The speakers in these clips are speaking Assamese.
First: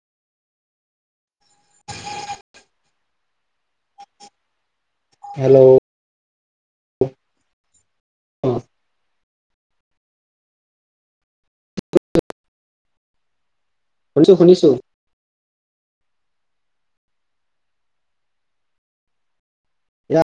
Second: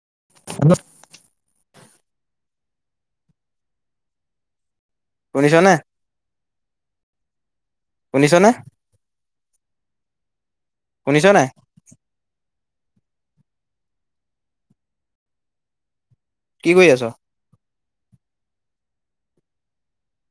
[unintelligible] হেল্ল' শুনিছানে। শুনিছনে। অ শুনিছ নাই। শুনিছো, শুনিছো। কি কৰি আছ। এয়া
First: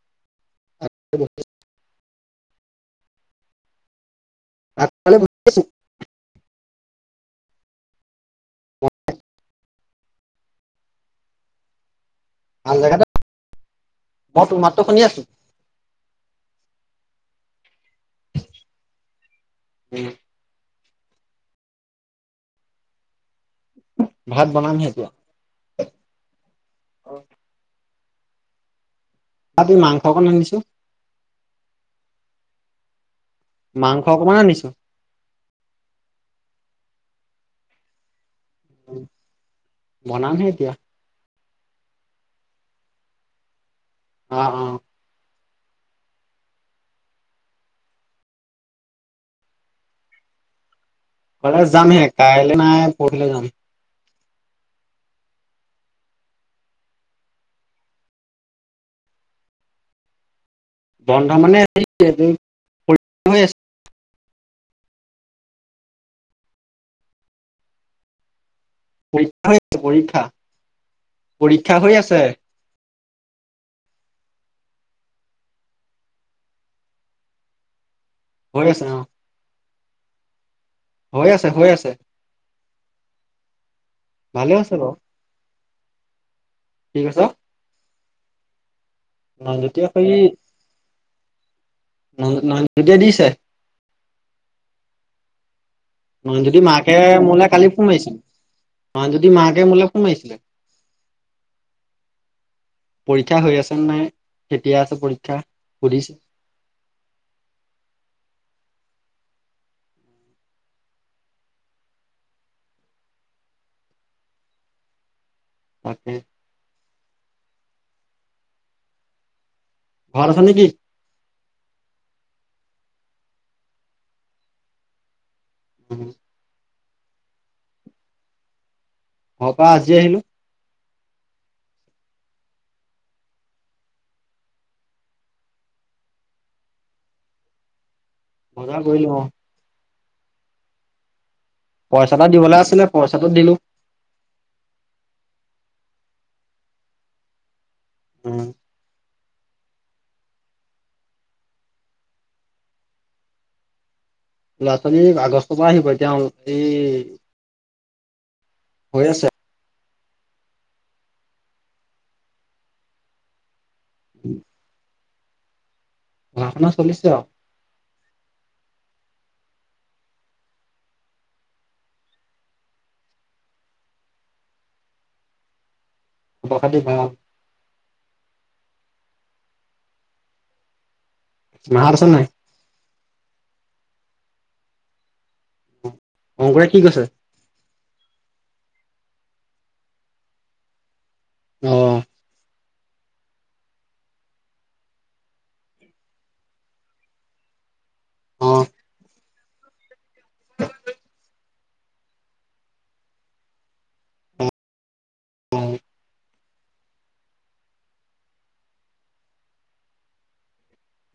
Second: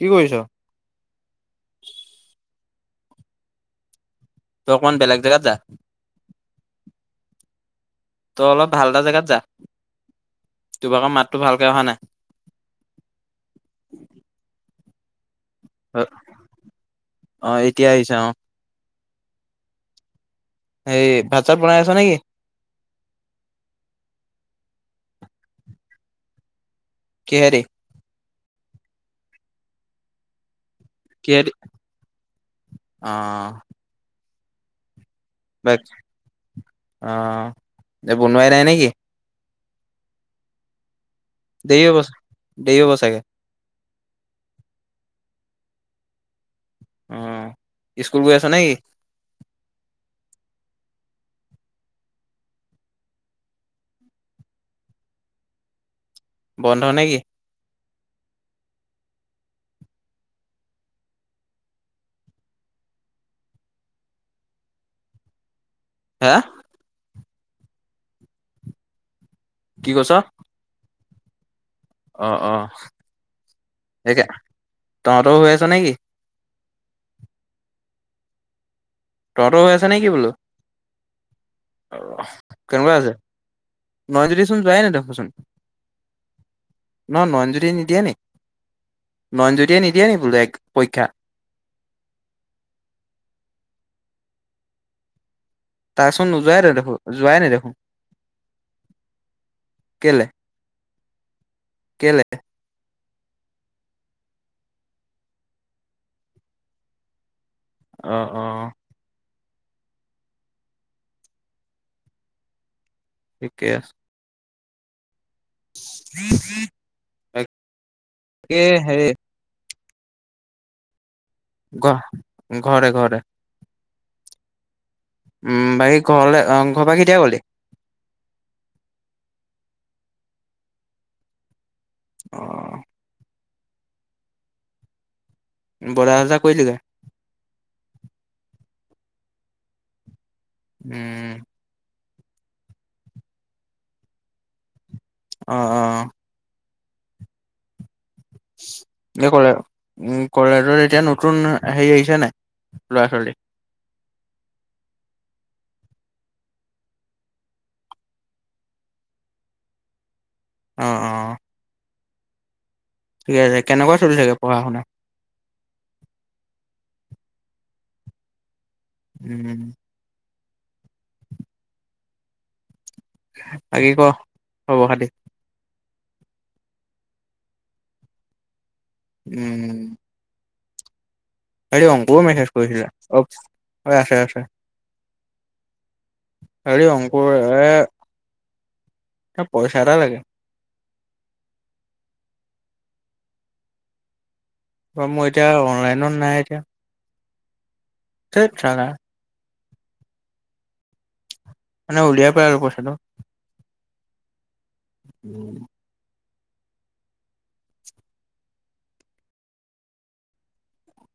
কি কৰিছ। তই অকমান আগফালে বেলেগ বহি জেগাত যা। আছো তই অলপ ভাল মই এটা জেগাত যা, তোভাগৰ মাতটো ভালকে অহা নাই। ভাল জেগাতে মই তোৰ মাততো শুনি আছো। অ', -অ' এতিয়া আহিছা অ'। উম। হেৰি ভাত চাত বনাই আছ নেকি? ভাত বনামহে এতিয়া। কিহেদি আজি মাংস অকণ আনিছো। কিহেদি অ মাংস অকণমান আনি [inaudible] [unintelligible] অ' এই বনোৱাই নাই নেকি? বনামহে এতিয়া। দেৰি হ'ব, দেৰি হ'ব চাগে। অহ অ'। অ' স্কুল গৈ আছ নেকি? কাইলে যামহে, কাইলৈ নাই, পৰহিলে যাম। বন্ধ নে কি? বন্ধ মানে হে এই হৰি পৰীক্ষা হৈ আছে। হা। পৰীক্ষা হৈ আছে কি কৈছ পৰীক্ষা। পৰী অ', অ'। সেয়া তহঁতৰও হৈ আছ নেকি? হৈ আছা অ। তহতৰ হৈ আছে নে কি বোলো? হৈ আছে হৈ আছে আহ কেনেকুৱা আছে নয় যদি ভালে চোন আছে যোৱায় বাৰু ন দেখচোন। কি ন কৈছ নয়নজুতি নিদিয়া নে বোলে এক পৰীক্ষা [unintelligible] তাৰচোন নোযোৱাই নয়নজ্যোতি নেদেখো মাকে যোৱাই মোলে কালি নেদেখো ফোন মাৰিছে, নয়নজ্যোতি মাকে মোলে ফোন কেলে মাৰিছে। কেলে পৰীক্ষা হৈ আছে নাই কেতিয়া আছে পৰীক্ষা সুধিছে। আহ আহ। থিকে। তাকে [unintelligible] [unintelligible] হেৰে। ঘৰত আছ নেকি? ঘ ঘৰতে ঘৰতে। উম ভাই ঘলে অ। ঘপা কেতিয়া ক'লে পাপা আজি আহিলো অ ব় হজা কৈলিকে বজা গলো উম পইচাটা দিবলৈ আছিলে পইচাটো দিলো আহ আহ উম [inaudible] যে কলে উ কলেজত এতিয়া নতুন হেৰি আহিছে নাই ল'ৰা ছোৱালী ল'ৰা ছোৱালী আগষ্টৰ পৰা আহিব এতিয়া এই হৈ আছে আহ অ ঠিক আছে কেনেকুৱা চলি থাকে পঢ়া শুনা ঘষনা চলিছে উম বাকি ক হব খতি আ খাটি ভ উম হেৰি মাহত আছে অংকুৰ নাই মেছেজ কৰিৈছিলা অ আছে আছে অংকুৰে কি হৰি কৈছে অংকুৰ এ এ পইচা এটা লাগে আহ অ মোৰ এতিয়া অনলাইনত নাই এতিয়া। অ ঠট চোবা নাই। মানে উলিয়াৰ পৰা আৰু পইচা তো। অ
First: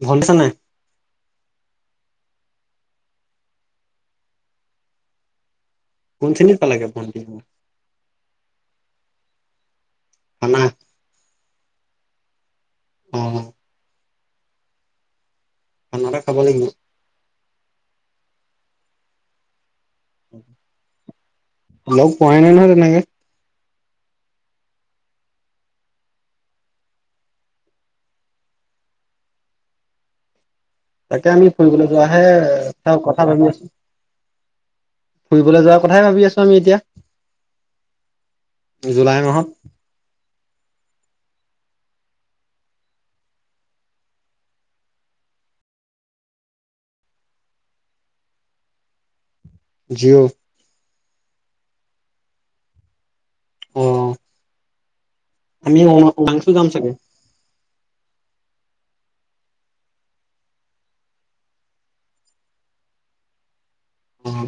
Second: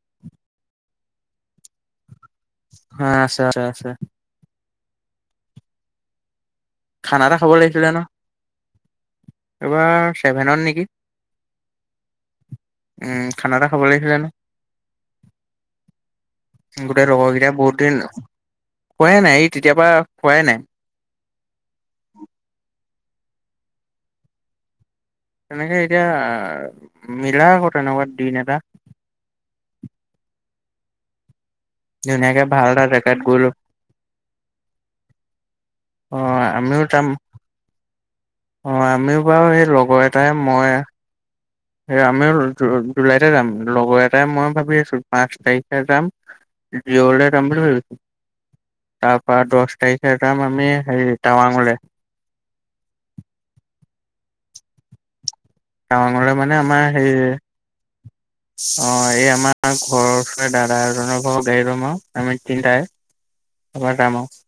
ভত দিছা নাই? হা আছে আছে আছে। কোন খিনিত খানা এটা খাব লাগিছিলে ন। [unintelligible] চছেভেনত খানা নেকি। অ উম খানা এটা খাব লাগিছিলে ন। খানা এটা খাব লাগিব গোটেই লগৰ গিতা। বহোত দিন খোবা এ নাই তেতি তেতিয়াৰ পৰা খোৱাই নাই। লগ পোৱাই নাই নহয় তেনেকে। তেনেকে এতিয়া মিলা আকৌ তেনেকুৱা দিন এটা। তাকে আমি ফুৰিবলৈ ধুনীয়াকে ভাল এটা যোৱাহে জেগাত কথা গৈ ভাবি লৈ আছো, ফুৰিবলৈ যোৱাৰ কথায়ে অ ভাবি আছো আমি এতিয়া । অহ আমিও বাৰু এই লগৰ এটাই ময় এ আমিও জুলাইতে যাম লগৰ এটাই ময়ে ভাবি আছো পাঁচ তাৰিখে যাম জিৰ' লে যাম বুলি ভাবিছো তা পা দছ তাৰিখে জিঅ' যাম আমি হেৰি টাৱাংলে । অ'। আমিও টাৱাঙলে মানে উমৰাংছু যাম আমাৰ চাগে। হেৰি অ' এই আমাৰ ঘৰৰ ওচৰতে দাদা এজনৰ ঘৰৰ গাড়ী লম আৰু আমি তিনিটাই । এইবাৰ যাম আৰু । অ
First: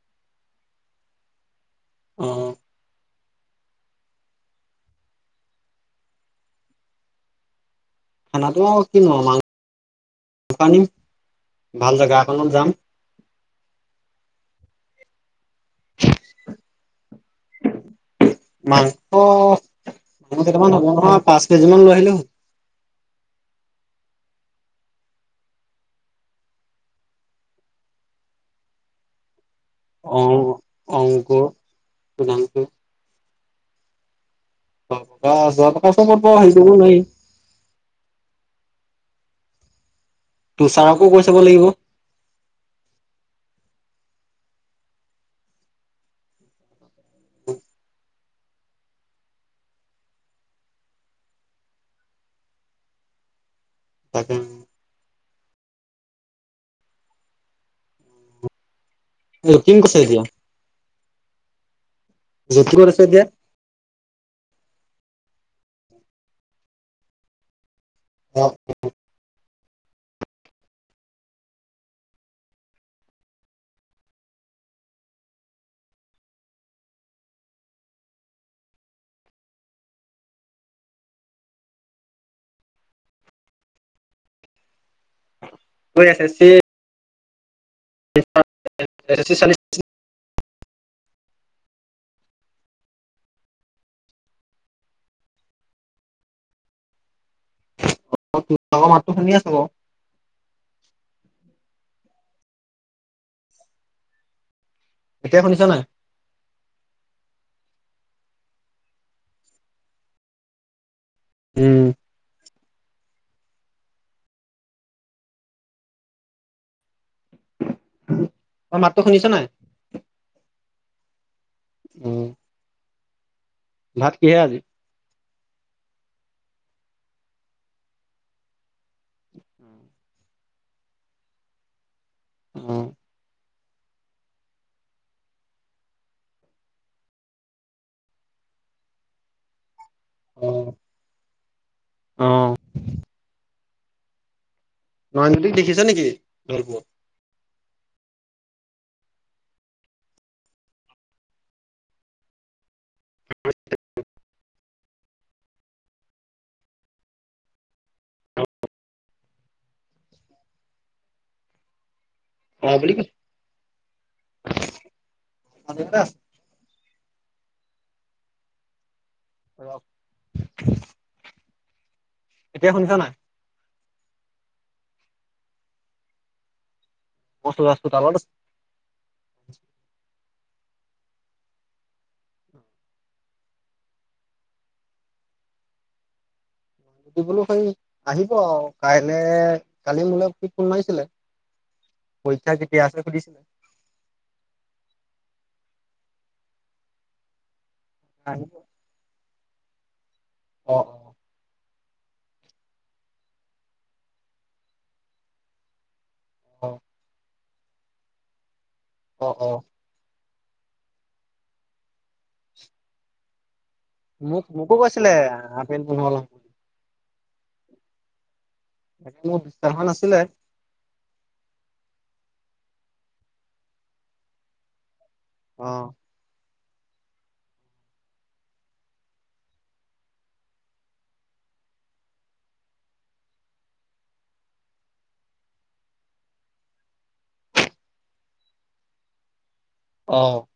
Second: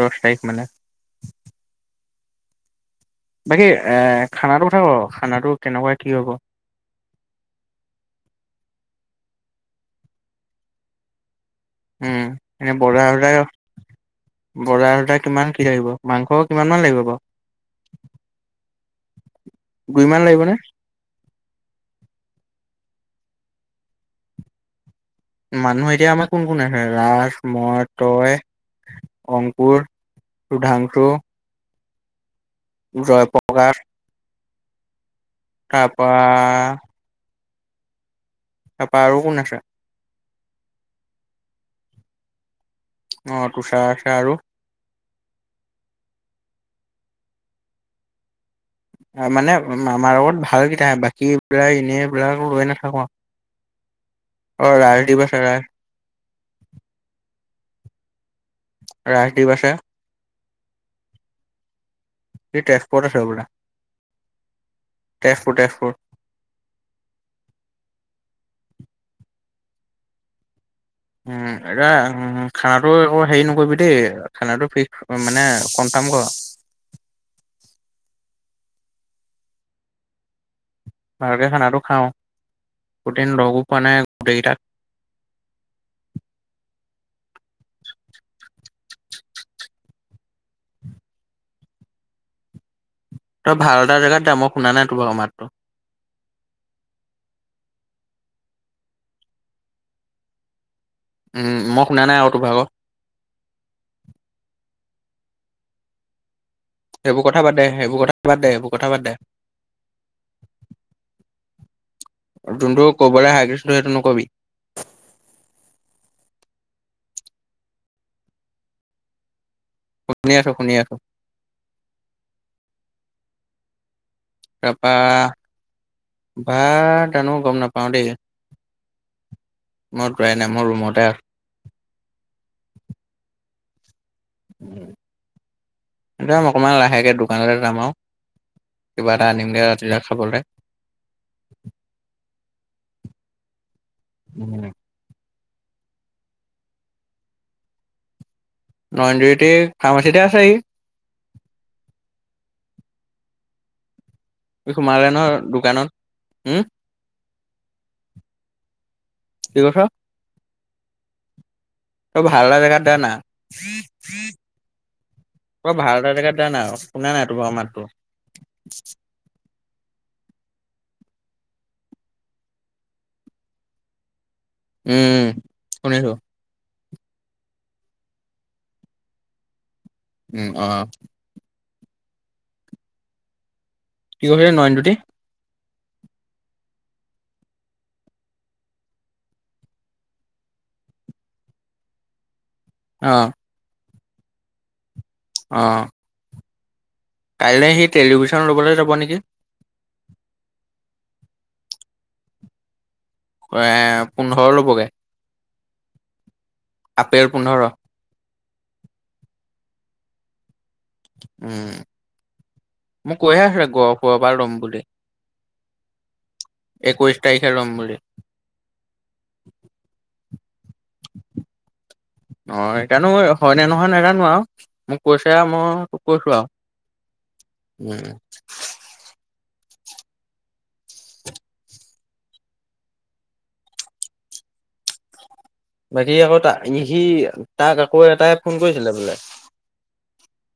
দছ তাৰিখ মানে। অ' । বাকী এ খানাটো কথা ক খানাটো কেনেকুৱা কি হ'ব? খানাটো আৰু কিনো আৰু মাংস আনিম ভাল জেগা উম এখনত যাম এনে বজাৰ চজাৰ বজাৰ এয়া কিমান কি লাগিব মাংস কিমান মান লাগিব বাৰু মাংস দুইমান লাগিব নে পাঁচ কেজি মান লৈ আহিলে হল । মানুহ এতিয়া আমাৰ কোন কোন আছে ৰাজ মই তই অং পুৰ, অ ৰূধাংশু। অংক [unintelligible] ৰয় প উপকাৰ টকা [unintelligible] পৰা হেৰি কৰিব নোৱাৰি। তাপা আৰু কোন আছে? তোছাৰকো কৈ চাব লাগিব। অহ তুচাৰ আছে আৰু মানে আমাৰ লগত ভালকেইটা বাকীবিলাক এনেবিলাকক লৈ নাথাকো তাকে । অহ ৰাই দিবছে ৰাই । [inaudible] অহ কিং কছাইজিয়া । সি যতীন ক'ত তেজপুৰত আছে এতিয়া বোলে তেজপুৰ তেজপুৰ । অহ অহ । উম এতিয়া খানাটো আকৌ হেৰি নকৰিবি দেই খানাটো ফিক্স মানে কনফাৰ্ম কৰ । ভালকে খানাটো খাওঁ, প্ৰতিদিন লগো পোৱা নাই গোটেইগিতাক । কৰি আছে চি [unintelligible] তই ভাল এটা জেগাত যা মই শুনা নাই তোৰভাগৰ মাতটো । [unintelligible] মাতটো শুনি আছো বাৰু। উম মই শুনা নাই আকৌ তোৰ ভাগৰ । এতিয়া, শুনিছা নে? এইবোৰ কথা বাদ দে। সেইবোৰ কথা বাদ দে। এইবোৰ কথা বাদ দে। উম। যোনটো ক'বলৈ হাক দিছোঁ, সেইটো নক'বি। তই মাতটো শুনিছ নাই? শুনি আছোঁ, শুনি আছোঁ। উম। ভাত কিহে আজি তাপা বা জানোঁ, গম নাপাও, দেই। মই যোৱাই নাই। মোৰ ৰুমতে আছোঁ। উম। অকণমান লাহেকে দোকানলৈ যাম, আৰু কিবা এটা আনিমগে, ৰাতি। ৰাতি খাবলে অ', অ'। উম। ভণ্টীক দেখিছ নেকি? [unintelligible] লণ্ড্ৰীতে, ফাৰ্মাচীতেই আছে, সি সি সোমালে নহয়, দোকানত। উম কি কৈছ? তই ভাল এটা অ', জেগাত বুলি জানা, কৈছে তই ভাল এটা জেগাত জানা শুনা নাই, তোমাৰ মাতটো ৰখ এতিয়া শুনিছ নাই? উম, শুনিছোঁ। বস্তু-বাস্তো, তালৰ উম, অ'। কি কৈছিলি, নয়নজ্যোতি? সি বোলো কালি আহিব আও কাইলে, কালি মোলৈ সি ফোন মাৰিছিলে, কৈ পৰীক্ষা কেতিয়া আছে অ সুধিছে। অ'। কাইলে সি টেলিভিশন আহিব। ল'বলৈ যাব নেকি? অ', এ, পোন্ধৰ ল'বগে। অ', অ', আপেল পোন্ধৰ। অ', অ'। উম, মোক কৈয়ে আছিলে গহপুৰৰ পৰা মোক ল'ম মোকো বুলি কৈছিলে, [unintelligible] পোন্ধৰ ল'ম। একৈশ তাৰিখে ল'ম বুলি। [unintelligible] টো গীটাৰখন আছিলে। অ', সেইকাৰণে মই হয় নে নহয় নাজানো আৰু। কৈছে আৰু অ', মই কৈছোঁ আৰু। [unintelligible] বাকী আকৌ তা সি তাক আকৌ এটাই ফোন কৰিছিলে বোলে অ'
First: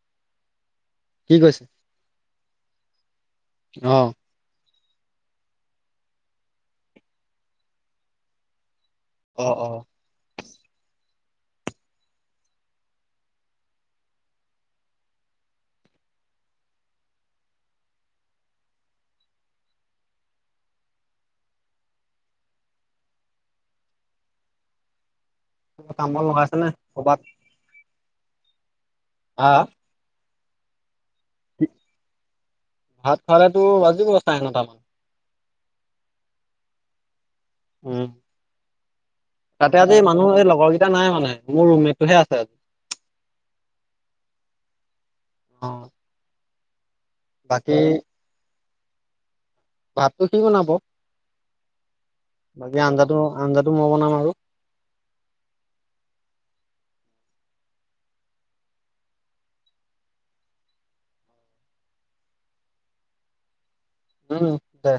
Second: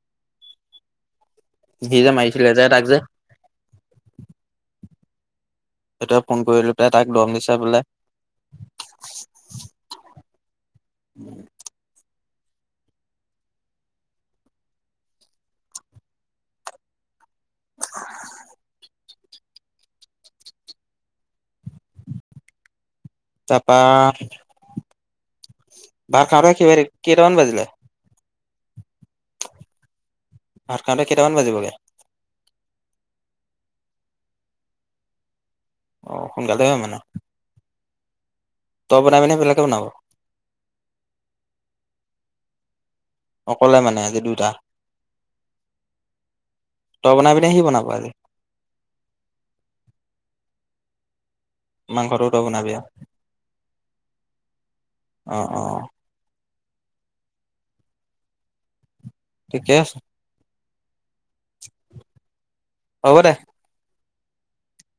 কি [unintelligible] চে যে তাক যে অঁ সেইতোৱে ফোন কৰিলৈ পেলাই তাক দম দিছে বোলে। অ', অ'। [unintelligible] তাপা কিবা কামত ভাত খাওঁতে লগাইছে নে কেই ক'ৰবাত? কেইটামান বাজিলে। হা? [unintelligible] মানে কেইটামান বাজিবগে। ভাত খুৱালেটো বাজিব চাৰে নটা মান। অঁ, সোনকালেই হয় মানে। উম তই বনাবি নে বেলেগে তাতে বনাব আজি মানুহ এই লগৰ কেইটা নাই মানে, মোৰ ৰুমমেটটোহে আছে আজি। অকলে মানে আজি দুইটা। অ তই বনাবি নে সি বাকী বনাব আজি? ভাতটো সি বনাব। মাংসটো তই বনাবি বাকী আৰু আঞ্জাটো- আঞ্জাটো মই বনাম আৰু। অ অ ঠিকে আছে। হ'ব দে উম দে।